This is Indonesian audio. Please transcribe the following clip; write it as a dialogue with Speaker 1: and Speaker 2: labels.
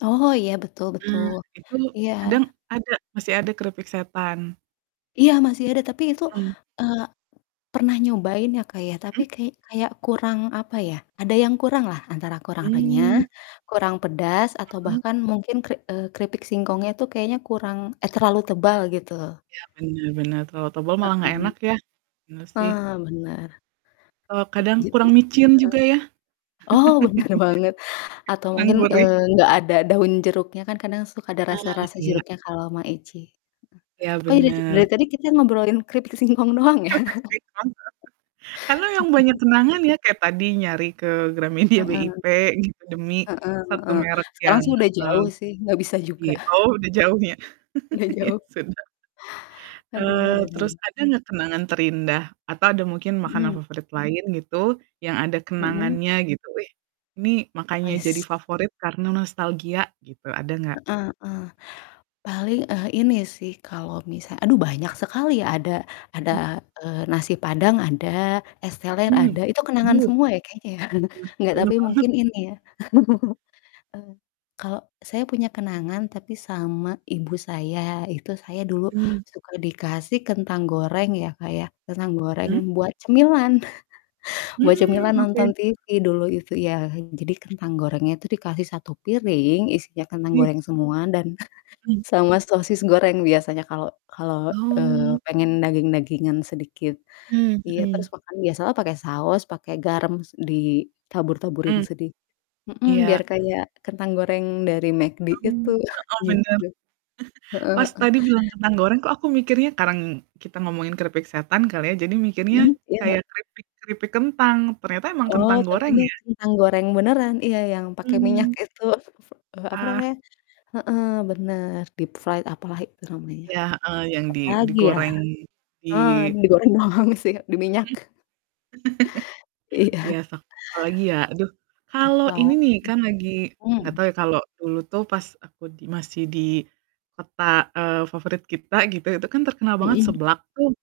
Speaker 1: Oh iya, betul
Speaker 2: Ah,
Speaker 1: betul.
Speaker 2: itu
Speaker 1: Iya.
Speaker 2: kadang ada masih ada keripik setan.
Speaker 1: Iya, masih ada, tapi itu,
Speaker 2: Mhm.
Speaker 1: eee, pernah nyobain ya, Kak, ya. Tapi
Speaker 2: Mhm?
Speaker 1: kayak kayak kurang, apa ya, ada yang kurang lah, antara kurang renyah,
Speaker 2: Mmm.
Speaker 1: kurang pedas, atau
Speaker 2: Mmm.
Speaker 1: bahkan mungkin keri eee, keripik singkongnya itu, kayaknya kurang eh, terlalu tebal, gitu loh.
Speaker 2: Ya, bener bener terlalu tebel malah nggak
Speaker 1: Heeh.
Speaker 2: enak, ya? Bener sih.
Speaker 1: Ah, bener.
Speaker 2: Eee,
Speaker 1: Tu
Speaker 2: kadang
Speaker 1: jadi
Speaker 2: kurang micin
Speaker 1: heeh.
Speaker 2: juga ya. Kayak
Speaker 1: Oh, bener banget atau
Speaker 2: kurang
Speaker 1: mungkin,
Speaker 2: gurih.
Speaker 1: eee, nggak ada daun jeruknya, kan kadang suka ada
Speaker 2: Ah,
Speaker 1: rasa-rasa
Speaker 2: iya.
Speaker 1: jeruknya kalau Maicih.
Speaker 2: Ya,
Speaker 1: Kok, dari dari
Speaker 2: bener.
Speaker 1: tadi kita ngobrolin keripik singkong doang ya..
Speaker 2: Keripik singkong, karena memang banyak kenangan ya, kayak tadi nyari ke Gramedia
Speaker 1: Heeh.
Speaker 2: BIP, gitu demi,
Speaker 1: Heeh
Speaker 2: satu
Speaker 1: heeh,
Speaker 2: merek
Speaker 1: sekarang
Speaker 2: yang,
Speaker 1: sih udah
Speaker 2: mmm
Speaker 1: jauh sih, nggak bisa juga.
Speaker 2: iy oh, udah jauh ya?
Speaker 1: Udah
Speaker 2: Ya
Speaker 1: jauh.
Speaker 2: sudahlah.
Speaker 1: Aduh,
Speaker 2: Eee,
Speaker 1: ada-ada
Speaker 2: terus
Speaker 1: aja.
Speaker 2: ada nggak kenangan terindah, atau ada mungkin makanan
Speaker 1: Mhm.
Speaker 2: favorit lain gitu, yang ada
Speaker 1: Mhm.
Speaker 2: kenangannya gitu? "Ih, ini makanya jadi
Speaker 1: Ais.
Speaker 2: favorit karena nostalgia," gitu, ada nggak?
Speaker 1: Heeh heeh. Paling, eee, ini sih kalau misal aduh banyak sekali ya, ada ada,
Speaker 2: Hmm.
Speaker 1: eee, nasi padang ada, es teler ada,
Speaker 2: Mmm,
Speaker 1: Itu kenangan
Speaker 2: duh.
Speaker 1: semua ya, kayaknya, ya?
Speaker 2: Bener
Speaker 1: Nggak,
Speaker 2: bener
Speaker 1: tapi
Speaker 2: banget.
Speaker 1: mungkin ini ya, eee, kalau saya punya kenangan, tapi sama ibu saya, itu saya dulu
Speaker 2: Mmm.
Speaker 1: suka dikasih kentang goreng ya, Kak, ya, kentang goreng
Speaker 2: Mmm.
Speaker 1: buat cemilan, buat
Speaker 2: Mmm,
Speaker 1: cemilan nonton
Speaker 2: oke.
Speaker 1: TV, dulu itu iya. Jadi kentang gorengnya itu dikasih satu piring isinya kentang
Speaker 2: Iya.
Speaker 1: goreng semua, dan
Speaker 2: Hmm.
Speaker 1: sama sosis goreng biasanya kalau kalau, eee,
Speaker 2: Oh.
Speaker 1: pengen daging-dagingan sedikit.
Speaker 2: Mmm,
Speaker 1: Iya, terus
Speaker 2: mhm.
Speaker 1: makan biasalah pakai saus, pakai garam, s ditabur-taburin
Speaker 2: Mmm.
Speaker 1: sedi mhm, biar
Speaker 2: Iya.
Speaker 1: kayak kentang goreng dari McD
Speaker 2: Oh, heeh,
Speaker 1: itu,
Speaker 2: bener.
Speaker 1: gitu. Heeh
Speaker 2: Pas
Speaker 1: heeh.
Speaker 2: tadi bilang kentang goreng kok, aku mikirnya kadang kita ngomongin keripik setan kali ya, jadi mikirnya
Speaker 1: Mhm, iya,
Speaker 2: kayak
Speaker 1: heeh.
Speaker 2: keripik keripik kentang, ternyata emang
Speaker 1: Oh,
Speaker 2: kentang
Speaker 1: tapi
Speaker 2: goreng
Speaker 1: ini
Speaker 2: ya?
Speaker 1: kentang goreng beneran, iya, yang pakai minyak
Speaker 2: Mmm.
Speaker 1: itu, apa
Speaker 2: Ah.
Speaker 1: namanya heeh, bener, deep fried apalah itu, namanya.
Speaker 2: Iya, heeh, yang di
Speaker 1: Apalagi ya,
Speaker 2: digoreng, di
Speaker 1: eee, digoreng doang sih di
Speaker 2: Mhm.
Speaker 1: minyak.
Speaker 2: Iya
Speaker 1: Iya.
Speaker 2: sok apalagi ya, aduh. Kalau
Speaker 1: Apa
Speaker 2: ini nih kan lagi
Speaker 1: m
Speaker 2: nggak
Speaker 1: hmm.
Speaker 2: tahu ya, kalau dulu tuh pas aku di masih di kota, eee, favorit kita gitu, itu kan terkenal banget
Speaker 1: Mhm.
Speaker 2: seblak tuh